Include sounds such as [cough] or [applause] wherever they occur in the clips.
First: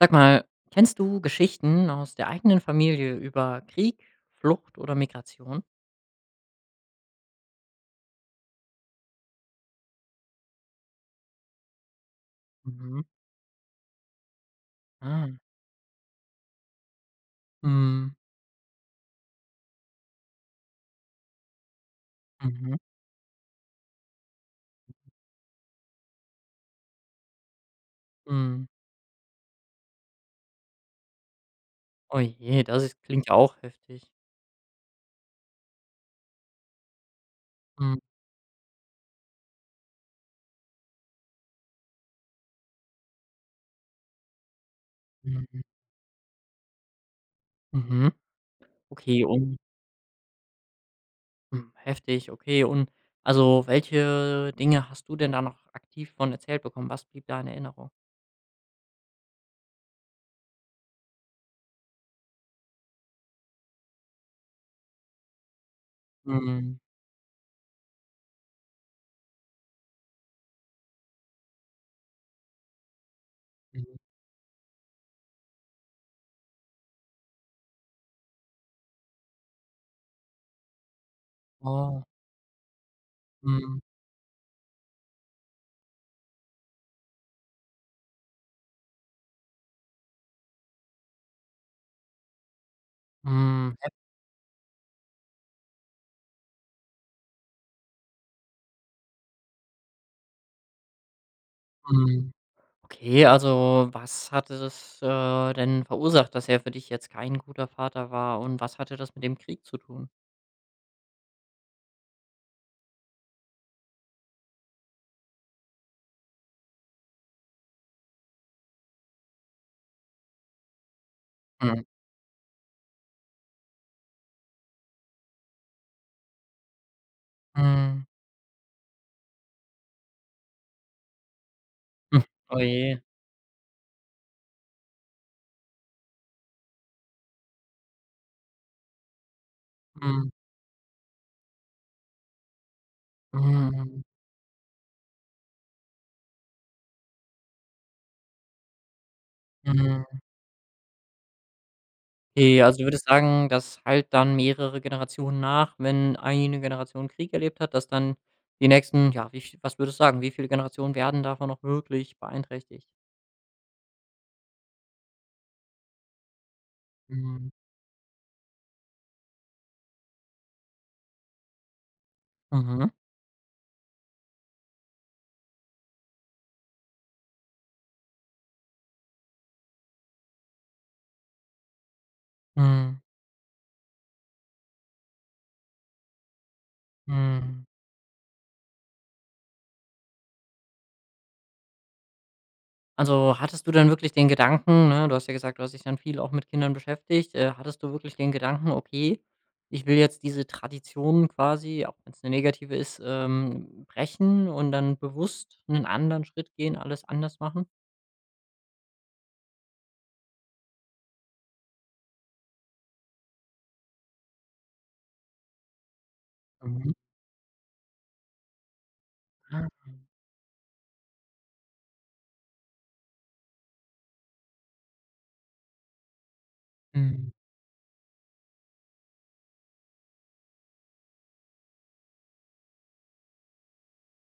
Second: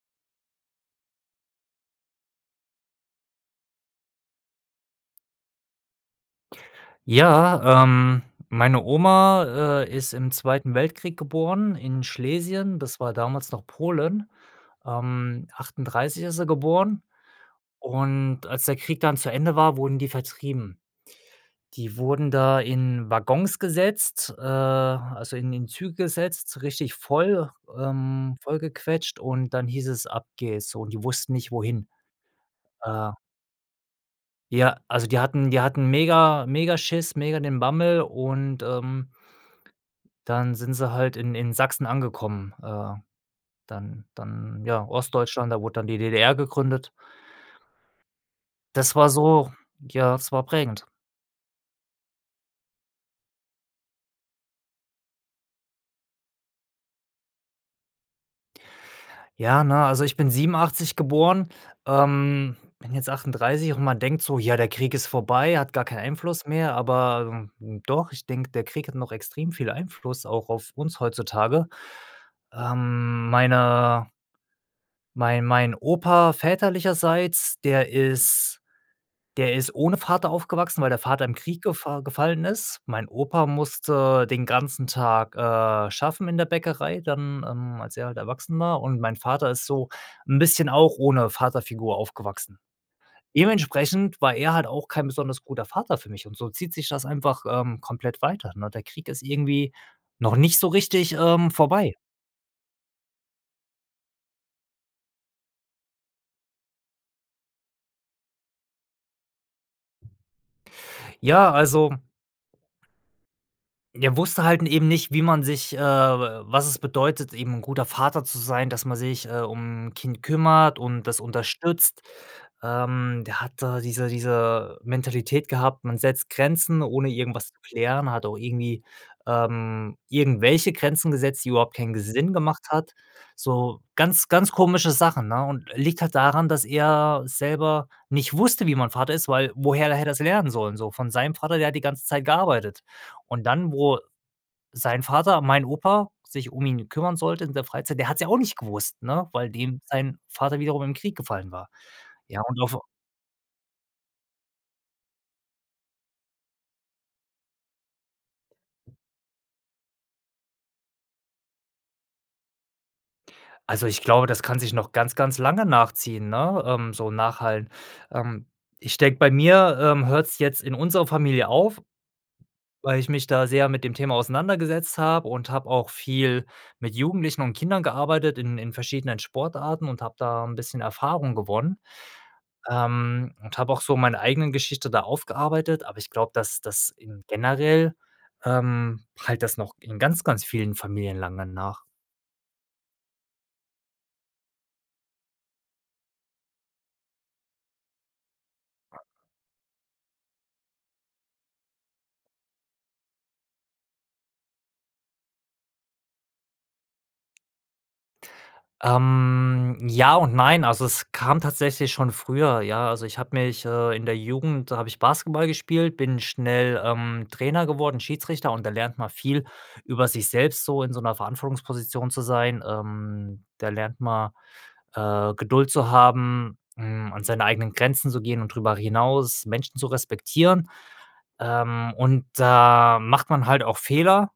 Sag mal, kennst du Geschichten aus der eigenen Familie über Krieg, Flucht oder Migration? Ja, ähm, meine Oma, äh, ist im 2. Weltkrieg geboren in Schlesien. Das Mhm. war damals noch Polen. Ah. Ähm, 1938 ist sie geboren. Mhm. Und als der Krieg dann zu Ende war, wurden die vertrieben. Die wurden da Mhm. in Waggons gesetzt, äh, also in in Züge gesetzt, richtig voll ähm, voll Mhm. gequetscht und dann hieß es, ab geht's, so, und die wussten nicht wohin, Oh je das äh klingt auch heftig. ja, also die hatten die hatten mega, mega Schiss, mega den Mhm. Bammel und, ähm, dann sind sie halt in in Sachsen angekommen. Äh, dann dann ja Ostdeutschland, da Mhm. wurde dann die DDR gegründet. Mhm, Das war okay so und ja, es war prägend. Hm, heftig, okay. Und also, welche Dinge hast du denn da noch aktiv von erzählt bekommen? Was blieb da in Erinnerung? Ja, na, also ich bin 1987 geboren, ähm, bin jetzt 38 und man denkt so: „Ja, der Krieg ist vorbei, hat gar keinen Einfluss mehr.“ Mhm. Aber doch, ich denke, der Krieg hat noch extrem viel Einfluss auch auf uns heutzutage. Ähm, Mhm. meine mein mein Opa väterlicherseits, der ist der ist ohne Vater aufgewachsen, weil der Vater im Krieg gefa Oh. gefallen ist. Mein Opa Mhm. musste den ganzen Tag, äh, schaffen in der Bäckerei dann, ähm, als er halt erwachsen war und mein Vater ist so 'n bisschen auch ohne Vaterfigur aufgewachsen. Mhm, he Dementsprechend war er halt auch kein besonders guter Vater für mich und so zieht sich das einfach, ähm, komplett weiter, ne, der Krieg ist irgendwie noch nicht so richtig, ähm, vorbei. Mhm, okay, also was hatte das, äh, denn verursacht, dass er für dich jetzt kein guter Vater war und was hatte das mit dem Krieg zu tun? Ja, also er wusste halt n eben nicht, wie man sich, äh wa was es bedeutet, eben 'n guter Vater zu sein, dass man sich, äh, um 'n Kind kümmert und das Mhm. unterstützt. Ähm, der hat da diese diese Mentalität gehabt, man setzt Grenzen ohne irgendwas zu Mhm. klären, hat auch irgendwie, ähm, irgendwelche Grenzen gesetzt, die überhaupt keinen ge [chuckles] Sinn Oh gemacht hat, je. so ganz, ganz komische Sachen, ne, und liegt halt daran, dass er selber nicht wusste, wie man Vater ist, weil woher hätte er das Mhm. lernen sollen, so von seinem Vater der hat die ganze Zeit gearbeitet. Und dann, wo Mhm. sein Vater, mein Opa sich um ihn kümmern sollte in der Freizeit, der hat's ja auch nicht gewusst, ne, weil dem Mhm. sein Vater wiederum im Krieg gefallen war. Ja und Okay, auf w also, du würdest sagen, das hallt dann mehrere Generationen nach, wenn eine Generation Krieg erlebt hat, dass dann die nächsten, ja, wie viel was würdest du sagen, wie viele Generationen werden davon noch wirklich beeinträchtigt? Also ich glaube, das kann sich noch ganz, ganz lange nachziehen, ne, ähm, so Mhm. nachhallen. Ähm, ich denke bei mir, ähm, hört's jetzt in unserer Familie auf, Mhm. weil ich mich da sehr mit dem Thema auseinandergesetzt habe und habe auch viel mit Jugendlichen und Kindern gearbeitet in in verschiedenen Sportarten und hab da 'n bisschen Erfahrung gewonnen, Mhm. ähm, und habe auch so meine eigenen Geschichte da aufgearbeitet, aber ich glaube, dass das in Mhm. generell ähm, hallt das noch in ganz, ganz vielen Familien lange nach. Also, hattest du dann wirklich den Gedanken, ne, du hast ja gesagt: „Du hast dich dann viel auch mit Kindern beschäftigt“. Äh, hattest du wirklich den Gedanken: „Okay, ich will jetzt diese Tradition quasi,- auch wenn's 'ne negative ist,- ähm, brechen.“ Und dann bewusst 'nen anderen Schritt gehen, alles anders machen? Ähm, ja und nein, also, es kam tatsächlich schon früher, ja also ich habe mich, äh, in der Jugend da habe ich Basketball gespielt, bin schnell, Mhm. ähm, Trainer geworden, Schiedsrichter und da lernt mal viel Ah. über sich selbst so in so 'ner Verantwortungsposition zu sein. Ähm, da lernt man, äh, Geduld zu haben, hm, an Mhm. seine eigenen Grenzen zu gehen und drüber hinaus Menschen zu respektieren. Ähm, und da macht man halt auch Fehler,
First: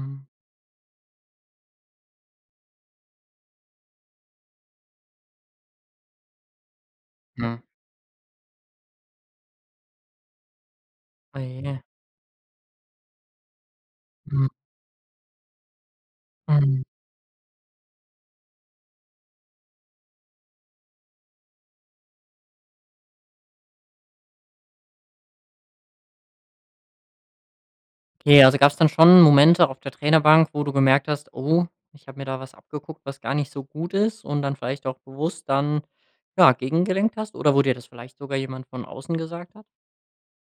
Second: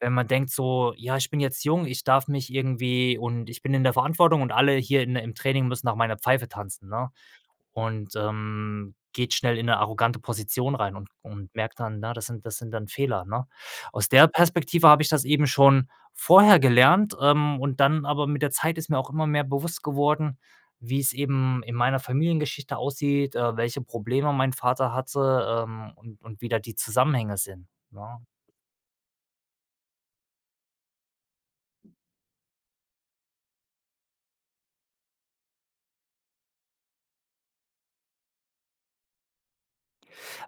wenn man denkt so: „Ja, ich bin jetzt jung, ich darf mich irgendwie und ich bin in der Verantwortung und alle hier in im Training müssen nach meiner Pfeife tanzen“, ne? Hm. Und, ähm, geht schnell in 'ne arrogante Position rein und Oh und je. merkt dann, ja, das sind das sind dann Fehler, ne? Aus der Mhm. Perspektive habe ich das eben schon vorher Mhm. gelernt, ähm, und dann aber mit der Zeit ist mir auch immer mehr bewusst geworden, wie's eben in meiner Familiengeschichte aussieht, äh, welche Probleme mein Vater hatte, ähm, und und wie da die Zusammenhänge sind, ne? Ja, also gab's dann schon Momente auf der Trainerbank, wo du gemerkt hast: „Oh, ich habe mir da was abgeguckt, was gar nicht so gut ist“ und dann vielleicht auch bewusst dann ja, gegengelenkt hast oder wo dir das vielleicht sogar jemand von außen gesagt hat?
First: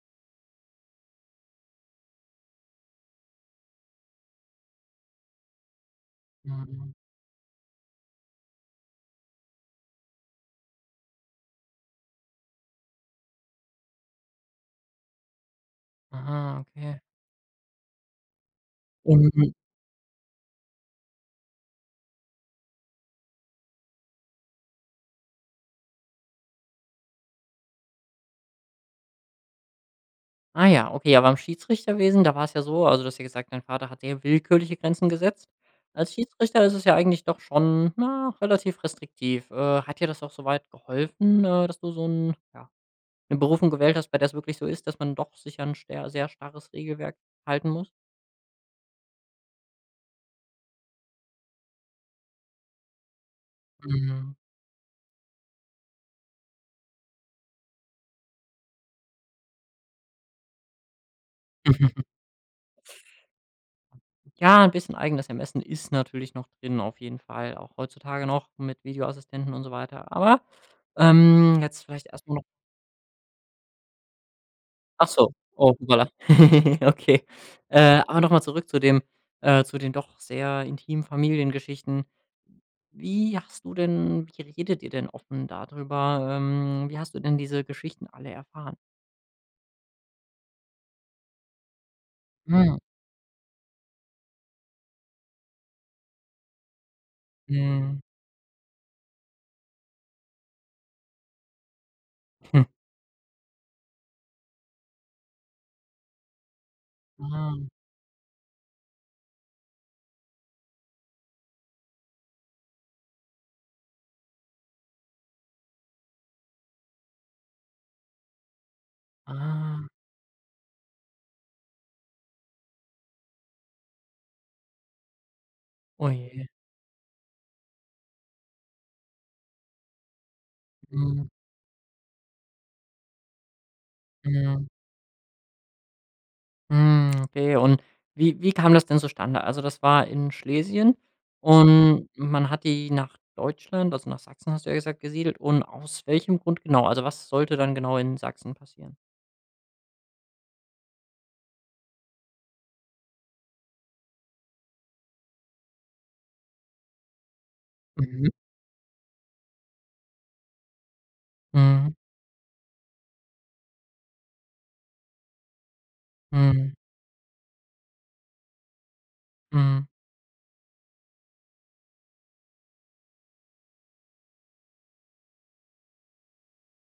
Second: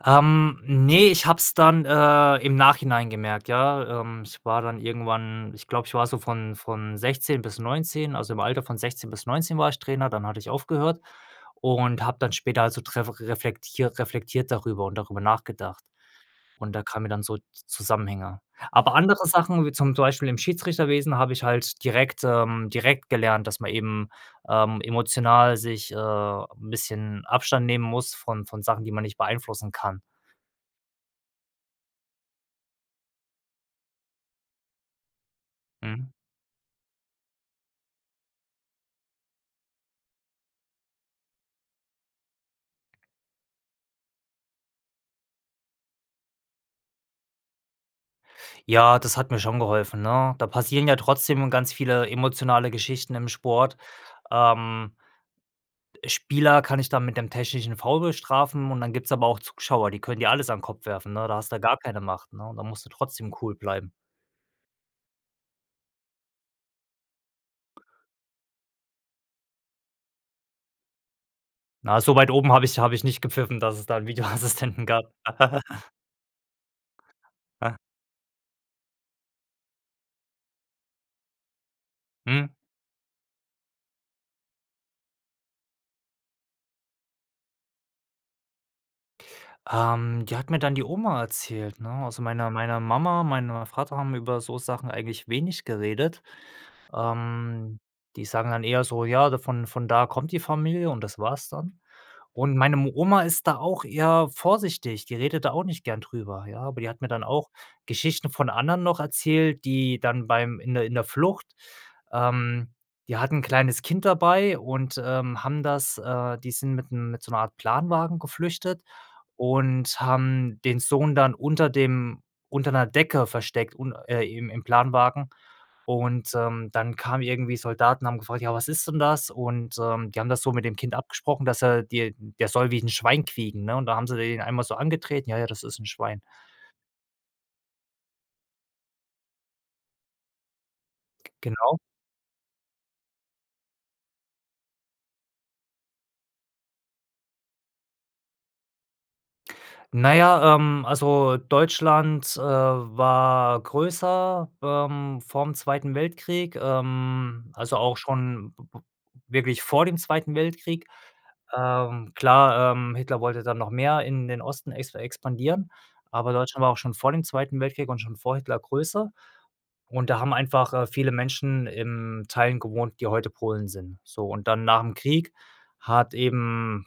Ähm, ne, ich habe es dann, äh, im Nachhinein gemerkt, ja. Ähm, ich war dann irgendwann ich glaube, ich war so von Mhm. von 16 bis 19, also, im Alter von 16 bis 19 war ich Trainer, dann hatte ich aufgehört und habe dann später also dref reflektiert reflektiert darüber und darüber nachgedacht. Aha, Und da okay. kamen mir dann so Zusammenhänge. Aber andere Mhm. Sachen, wie zum zum Beispiel im Schiedsrichterwesen habe ich halt direkt ähm, direkt gelernt, dass man eben, ähm, emotional sich, äh, 'n bisschen Abstand nehmen muss von von Sachen, die man nicht beeinflussen kann. Ah ja, okay, aber beim Schiedsrichterwesen, da war's ja so also, du hast ja gesagt: „Dein Vater hat sehr willkürliche Grenzen gesetzt“. Mhm. Als Schiedsrichter ist es ja eigentlich doch schon, na, relativ restriktiv. Äh, hat dir das auch so weit geholfen, äh, dass du so 'n ja, 'ne Berufung gewählt hast, bei der's wirklich so ist, dass man doch sicher 'n scher sehr starres Regelwerk halten muss? Ja, das hat mir schon geholfen, ne? Da passieren ja trotzdem ganz viele emotionale Geschichten im Sport. Mhm. Ähm äh, Spieler kann ich dann mit dem technischen Foul bestrafen und dann gibt's aber auch Zuschauer, die könnt ihr alles an Kopf werfen, ne? Da hast du gar keine [chuckles] Macht, ne? Und da musst du trotzdem cool bleiben. Ja, 'n bisschen eigenes Ermessen ist natürlich noch drin auf jeden Fall, auch heutzutage noch mit Videoassistenten und so weiter aber, ähm, jetzt Na, vielleicht so weit erstmal noch oben habe ich habe ich nicht gepfiffen, dass es da 'n Videoassistenten gab. Achso, oh [chuckles] hoppala, [giggles] okay. Äh, aber nochmal zurück zu den äh, zu den doch sehr intimen Familiengeschichten. Mhm. Wie hast du denn wie redet ihr denn offen da drüber? Ähm, wie hast du denn diese Geschichten alle erfahren? Ähm, die hat mir dann die Oma erzählt, ne? Also, meine Ah meine ja. Mama, meine Vater haben über so Sachen eigentlich wenig geredet. Ähm, Mhm. die sagen dann eher so: „Ja von von da kommt die Familie“ und das war's dann. Und [chuckles] meine m Oma ist da auch eher vorsichtig, die redet da auch nicht gern drüber, ja, aber die hat mir dann auch Ah. Geschichten von anderen noch erzählt, die dann beim in der in der Flucht, ähm, die hatten 'n kleines Kind dabei und, ähm, haben das, äh, die sind mit dem mit so 'ner Art Planwagen geflüchtet Ah. und haben den Sohn dann unter dem unter 'ner Decke versteckt un äh, im im Planwagen. Oh Und, je. ähm, dann kamen irgendwie Soldaten, haben gefragt: „Ja, was ist denn das?“ Und, ähm, die haben das so mit dem Kind Mhm. abgesprochen, dass er, die der soll wie 'n Schwein quieken, ne? Und da haben sie den Ja. einmal so angetreten, „Ja, ja, das ist 'n Schwein.“ Hm, okay und wie wie kam das denn zustande? Also, das war in Schlesien Genau. und man hat die nach Deutschland, also nach „Sachsen“ hast du ja gesagt, gesiedelt. Und aus welchem Grund genau? Also, was sollte dann genau in Sachsen passieren? Na ja, ähm, also, Deutschland, äh, war größer, ähm, vorm 2. Weltkrieg, ähm, also, auch Mhm. schon wirklich vor dem 2. Weltkrieg. Mhm. Ähm, klar, ähm, Hitler wollte dann noch mehr in den Osten ex expandieren, aber Deutschland Mhm. war auch schon vor dem 2. Weltkrieg und schon vor Hitler größer. Mhm. Und da haben einfach, äh, viele Menschen in Teilen gewohnt, die heute Polen sind. So und dann nach 'm Krieg hat eben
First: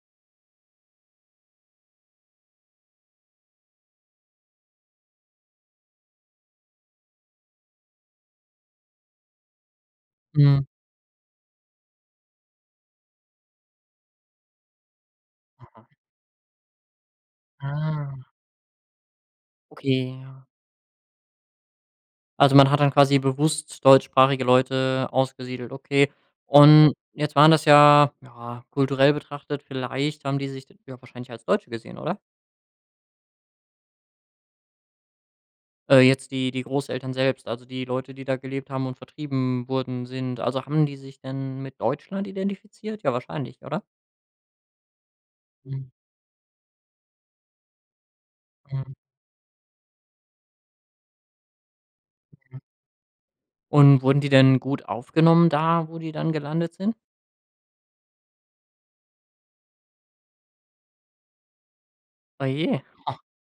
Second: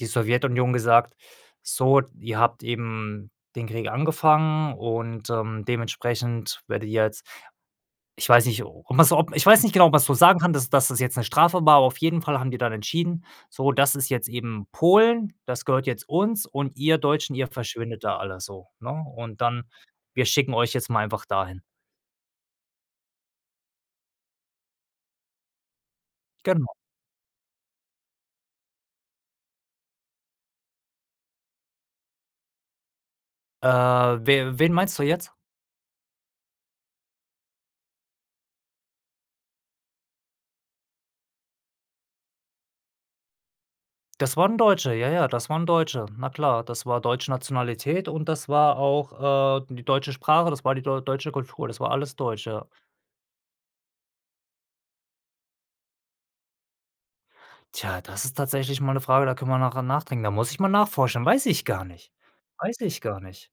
die Sowjetunion gesagt: „So, ihr habt eben den Krieg angefangen und, ähm, dementsprechend werdet ihr jetzt“ ich weiß nicht, um was ob ich weiß nicht genau was du sagen kann, Mhm. dass das jetzt 'ne Strafe war, auf jeden Fall haben die dann entschieden: „So, das ist jetzt eben Polen. Das gehört Mhm. jetzt uns und ihr Deutschen, ihr verschwindet da Ah. alle so, ne?“ Und dann: Okay, „Wir ja. schicken euch jetzt mal einfach dahin.“ Also, man hat dann quasi bewusst deutschsprachige Leute ausgesiedelt, okay. Genau. Und jetzt waren das ja, ja kulturell betrachtet, vielleicht haben die sich ja wahrscheinlich als Deutsche gesehen, oder? Äh, w wen meinst du jetzt? Äh, jetzt die die Großeltern selbst, also, die Leute, die da gelebt haben und vertrieben wurden sind. Also, haben die sich denn mit Deutschland identifiziert, ja, wahrscheinlich, oder? Das waren Deutsche, ja, ja, das waren Mhm. Deutsche, na klar. Das war deutsche Nationalität und das war Mhm. auch, äh, die deutsche Sprache, das war die deu deutsche Kultur, das war alles Deutsch, Mhm. ja. Und wurden die denn gut aufgenommen da, wo die dann gelandet sind? Tja, das ist tatsächlich mal 'ne Frage, da können wir nachher nachdenken, da muss ich mal nachforschen, weiß ich gar nicht. Oh je, Weiß ich gar oh. nicht.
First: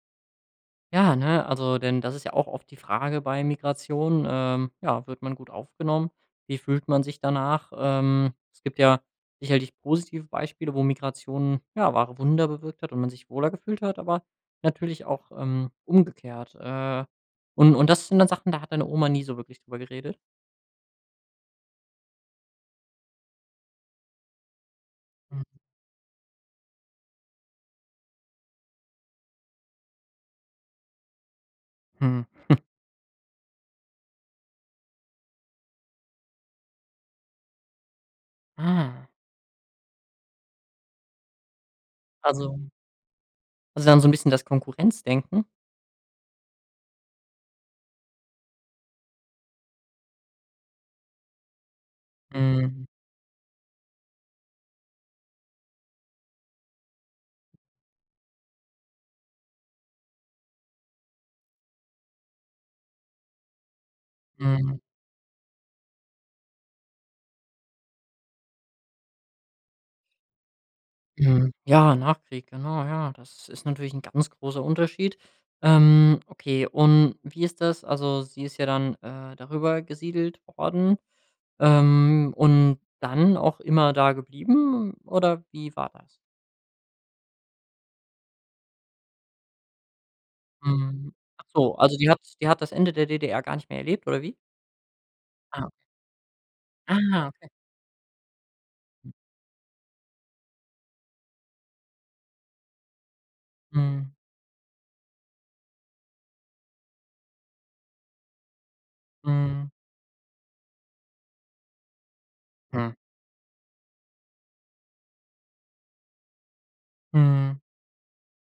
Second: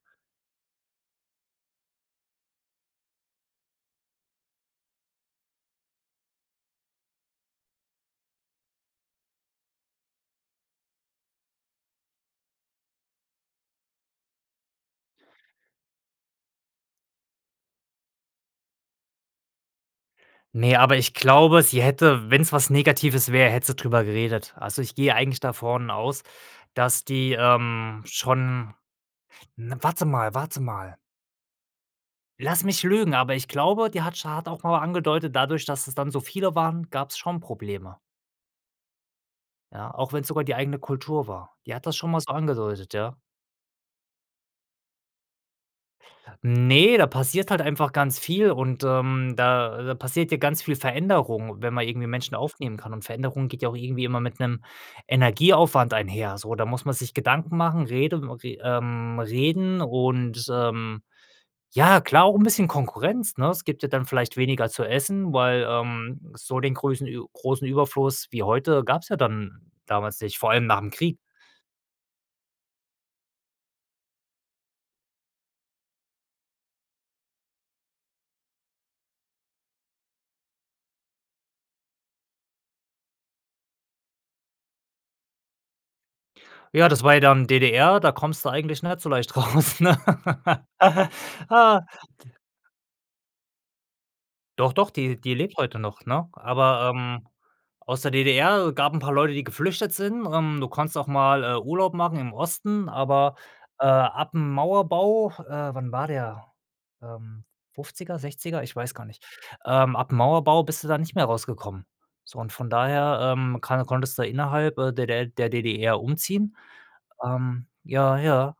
Ja, ne, also, denn das ist ja auch oft die Frage bei Migration, ähm, ja, wird man gut aufgenommen? Wie fühlt man sich danach? Ähm, es gibt ja sicherlich positive Beispiele, wo Migration, ja, wahre Wunder bewirkt hat und man sich wohler gefühlt hat, aber natürlich auch, ähm, umgekehrt. Äh, und und das sind dann Sachen, da hat deine Oma nie so wirklich drüber geredet? Ne, aber ich glaube, sie hätte, wenn's was Negatives wäre, hätte sie drüber geredet. Also ich gehe eigentlich Hm. davon aus, dass die, ähm, schon 'n warte mal warte mal Mhm. [chuckles] lass mich lügen aber ich glaube die hat sch hat auch mal angedeutet dadurch dass es dann so viele waren gab's schon Probleme. Ah. Ja auch wenn's sogar die eigene Kultur war die hat das schon mal so Also angedeutet ja. haben sie dann so 'n bisschen das Konkurrenzdenken? Ne, da passiert halt einfach ganz viel und, ähm, da passierte ganz viel Veränderung, wenn man irgendwie Menschen aufnehmen Mhm. kann und Veränderung geht ja auch irgendwie immer mit 'nem Energieaufwand einher, so. Da muss man sich Gedanken machen, rede w re ähm, reden und, ähm, ja, klar auch 'n bisschen Konkurrenz, ne? Es gibt ja dann vielleicht weniger Mhm. zu essen, weil, ähm. so den größen Ü großen Überfluss wie heute gab's ja dann damals nicht, vor allem nach 'm Krieg. Mhm, ja, Nachkrieg, genau, ja. Das ist natürlich 'n ganz großer Unterschied. Ähm, okay und wie ist das? Also, sie ist ja dann, äh, darüber gesiedelt worden, ähm, und dann auch immer da geblieben oder wie war das? Ja, das war ja dann DDR, da kommst du eigentlich nicht so leicht raus, ne? Mhm, achso, also die hat [laughs] die hat das Ende der DDR gar nicht mehr erlebt oder wie? Doch, doch, die die lebt Ah. heute noch, ne? Aber, Ah, ähm, okay. aus der DDR gab 'n paar Leute, die geflüchtet sind. Ähm, du kannst auch mal, äh, Urlaub machen im Osten, aber, äh, Mhm. ab 'm Mauerbau äh, wann war der? Ähm, 50er, 60er, ich weiß gar nicht. Mhm. Ähm, ab 'm Mauerbau bist du da nicht mehr rausgekommen. So und von Hm. daher, ähm, kann konntest du innerhalb, äh, der der der DDR umziehen. Mhm. Ähm, ja, ja.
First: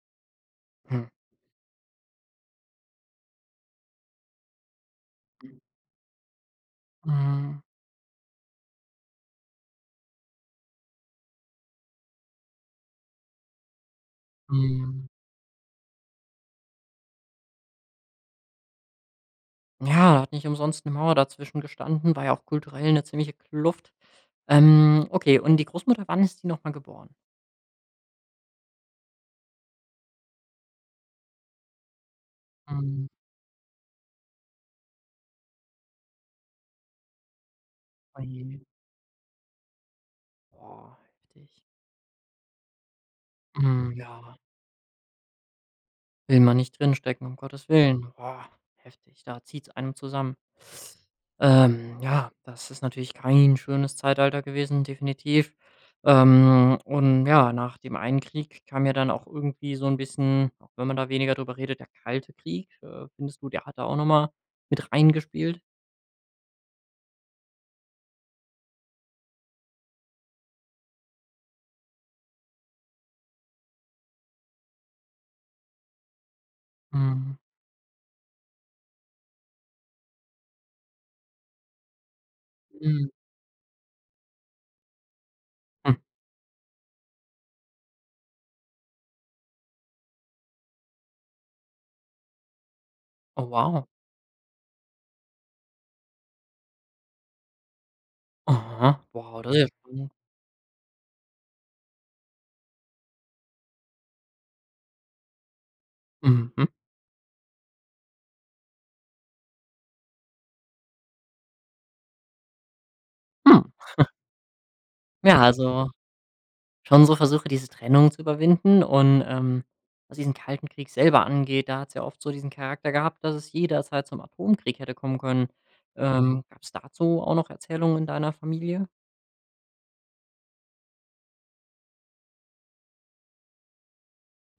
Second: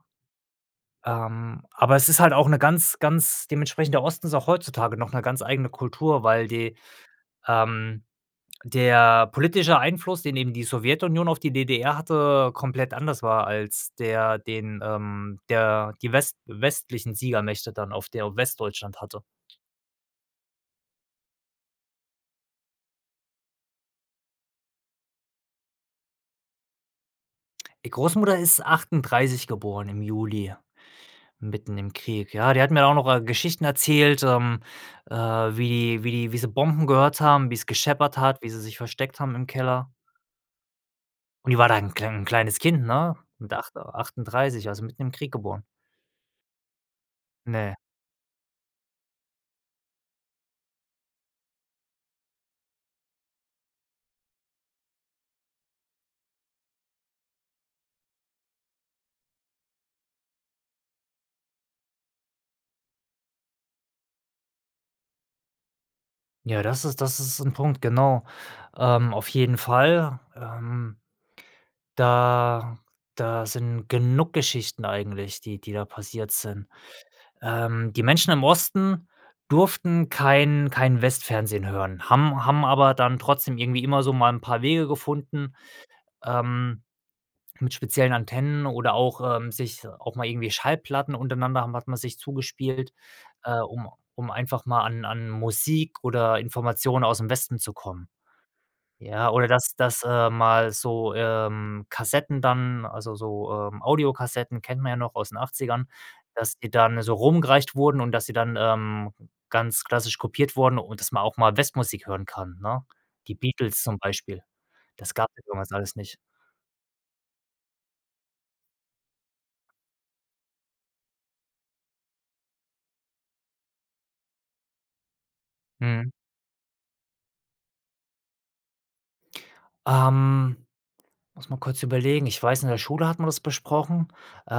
Hm. Ähm, aber es ist halt auch 'ne ganz ganz dementsprechend der Osten ist auch heutzutage noch 'ne ganz eigene Kultur, weil die, Mhm. ähm der politische Einfluss, den eben die Sowjetunion auf die DDR hatte, komplett anders war als der den, Mhm. ähm, der die west westlichen Siegermächte dann auf der Westdeutschland hatte. Ja, hat nicht umsonst 'ne Mauer dazwischen gestanden, war ja auch kulturell 'ne ziemliche Kluft. Ähm, okay, und die Großmutter, wann ist die noch mal geboren? Die Großmutter ist 38 geboren im Juli, mitten im Krieg, ja? Die hat mir auch noch, Mhm. äh, Geschichten erzählt, ähm, äh, wie wie wie sie Bomben gehört haben, wie's gescheppert Oh hat, wie je. sie sich versteckt haben im Keller. Boah, Und die heftig. war da 'n 'n klein kleines Kind, ne? Mit acht Mhm, ja. 38, also, mitten im Krieg geboren. Will man nicht drinstecken, um Gottes Ne. Willen. Boah, heftig. Da zieht's einem zusammen. Ähm, ja, das ist natürlich kein schönes Zeitalter gewesen, definitiv. Ähm, und ja, nach dem einen Krieg kam ja dann auch irgendwie so 'n bisschen, auch wenn man da weniger drüber redet, der Kalte Krieg. Äh, findest du, der hat da auch noch mal mit reingespielt? Ja, das ist das ist 'n Punkt, genau. Ähm, auf jeden Fall, ähm da da sind genug Geschichten eigentlich, die die da passiert sind. Mhm. Ähm, die Menschen im Osten durften kein kein Westfernsehen hören, haben haben aber Mhm. dann trotzdem irgendwie immer so mal 'n paar Wege gefunden, Hm. ähm, mit speziellen Antennen oder auch, ähm sich, auch mal irgendwie Schallplatten untereinander haben hat man sich zugespielt, Oh, äh, wow. um um einfach mal an an Musik oder Informationen ausm Westen zu kommen. Aha, Ja, wow, oder das ist ja dass dass, spannend. äh, mal so, ähm, Kassetten dann, also so, ähm, Audiokassetten kennt man ja noch aus den Achtzigern, dass Mhm. die dann so rumgereicht wurden und dass sie dann, ähm, ganz klassisch kopiert wurden und dass man auch mal Westmusik hören kann, ne? Die Hm. Beatles zum [chuckles] Beispiel. Das gab's Ja, ja damals also alles nicht. schon so Versuche, diese Trennung zu überwinden. Und, ähm, was diesen Kalten Krieg selber angeht, da hat's ja oft so diesen Charakter gehabt, dass es jederzeit zum Atomkrieg hätte kommen können. Mhm. Ähm, gab's dazu auch noch Erzählungen in deiner Familie? Ähm, muss mal kurz überlegen, ich weiß, in der Schule hat man das besprochen.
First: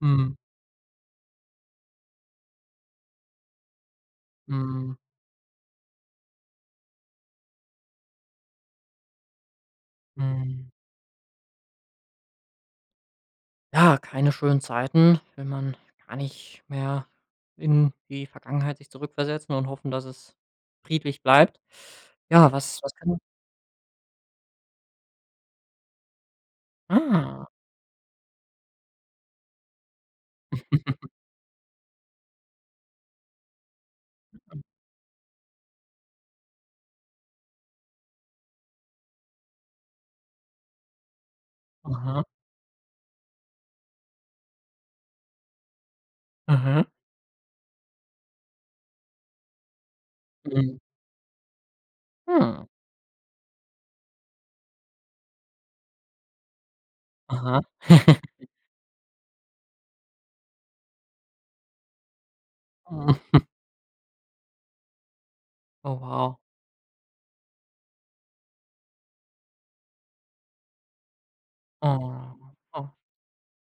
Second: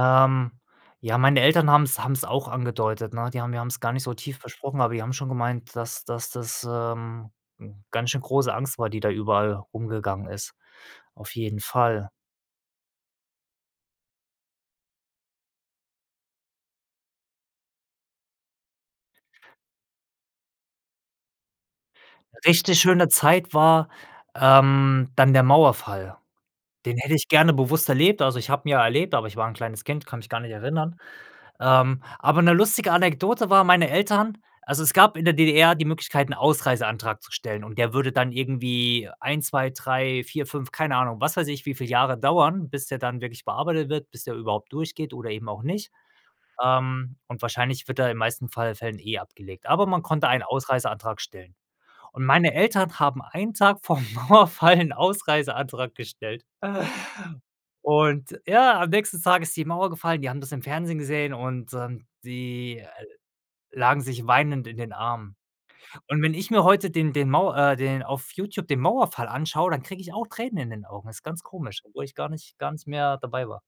Mhm. ja, meine Eltern haben's haben's auch angedeutet, ne? Die haben wir haben's gar nicht so tief besprochen, aber Mhm. die haben schon gemeint, dass dass das, ähm, ganz schön große Angst war, die da überall rumgegangen ist. Mhm. Auf jeden Fall. Ja, keine schönen Zeiten. Will man gar nicht mehr in die Vergangenheit sich zurückversetzen und hoffen, dass es friedlich bleibt. Ja, was Richtig was schöne kann Zeit war, ähm, dann der Mauerfall. Den hätte ich Ah. gerne bewusst erlebt, also ich habe ihn ja erlebt, aber ich war 'n kleines Kind, kann mich gar nicht erinnern. [chuckles] Ähm, aber 'ne lustige Anekdote war meine Eltern also es gab in der DDR die Möglichkeit, 'n Ausreiseantrag zu stellen und der würde dann irgendwie 1, 2, 3, 4, 5, keine Ahnung, was weiß ich, wie viel Jahre Aha. dauern, bis der dann wirklich bearbeitet wird, bis der überhaupt durchgeht oder eben auch nicht. Aha. Ähm, und wahrscheinlich wird da in den meisten Fall Fällen, eh, abgelegt. Aber man konnte einen Mhm. Ausreiseantrag stellen. Und meine Mhm. Eltern haben einen Tag vorm Mauerfall 'n Ausreiseantrag gestellt. Aha. Und [chuckles] ja, am nächsten Tag ist die Mauer gefallen, die haben das im Fernsehen gesehen und, ähm, die, äh, Oh. [chuckles] lagen sich weinend in den Armen. Oh, Und wenn wow. ich mir heute den den Mau äh den auf YouTube den Mauerfall anschaue, dann kriege ich auch Tränen in den Augen, ist ganz komisch, obwohl ich gar Oh, nicht gar nicht oh. mehr dabei war.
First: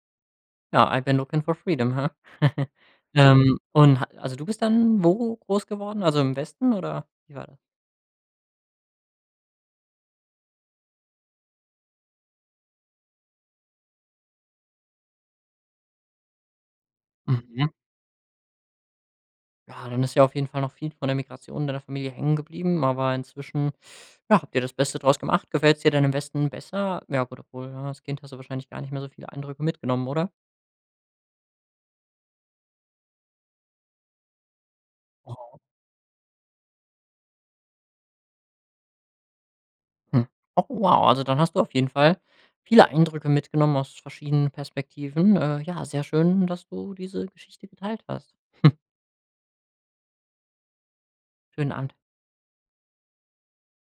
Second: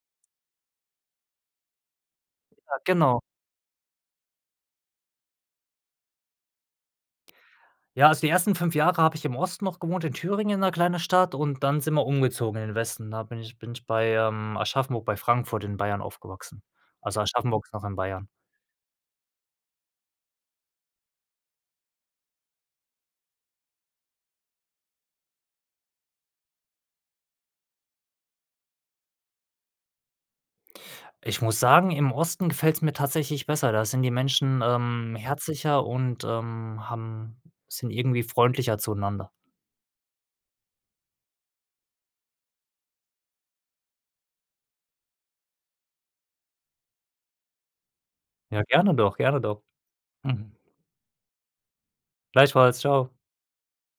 Ja, I've been looking for freedom, he? [chuckles] Ja, genau. Ähm, und ha also, du bist dann wo groß geworden, also im Westen oder wie war das? Ja, also, die ersten 5 Jahre habe ich im Osten noch gewohnt, in Thüringen in 'ner kleine Stadt und dann sind wir umgezogen in den Westen. Da bin ich bin ich bei, ähm, Aschaffenburg bei Frankfurt in Bayern aufgewachsen. Also Aschaffenburg Mhm. ist noch in Bayern. Ja, dann ist ja auf jeden Fall noch viel von der Migration in deiner Familie hängen geblieben. Aber inzwischen, ja, habt ihr das Beste draus gemacht. Gefällt's dir denn im Westen besser? Ja, gut, obwohl, ja, als Kind hast du wahrscheinlich gar nicht mehr so viele Eindrücke mitgenommen, oder? Ich muss sagen, im Osten gefällt's mir tatsächlich besser. Da sind die Menschen, ähm, [unintelligible] herzlicher und, ähm, haben sind irgendwie freundlicher zueinander. Hm. Oh, wow. Also, dann hast du auf jeden Fall viele Eindrücke mitgenommen aus verschiedenen Perspektiven. Äh, ja, sehr schön, dass du diese Geschichte geteilt hast. Ja, [chuckles] gerne doch, gerne doch. Mhm. Schönen Abend. Gleichfalls, tschau.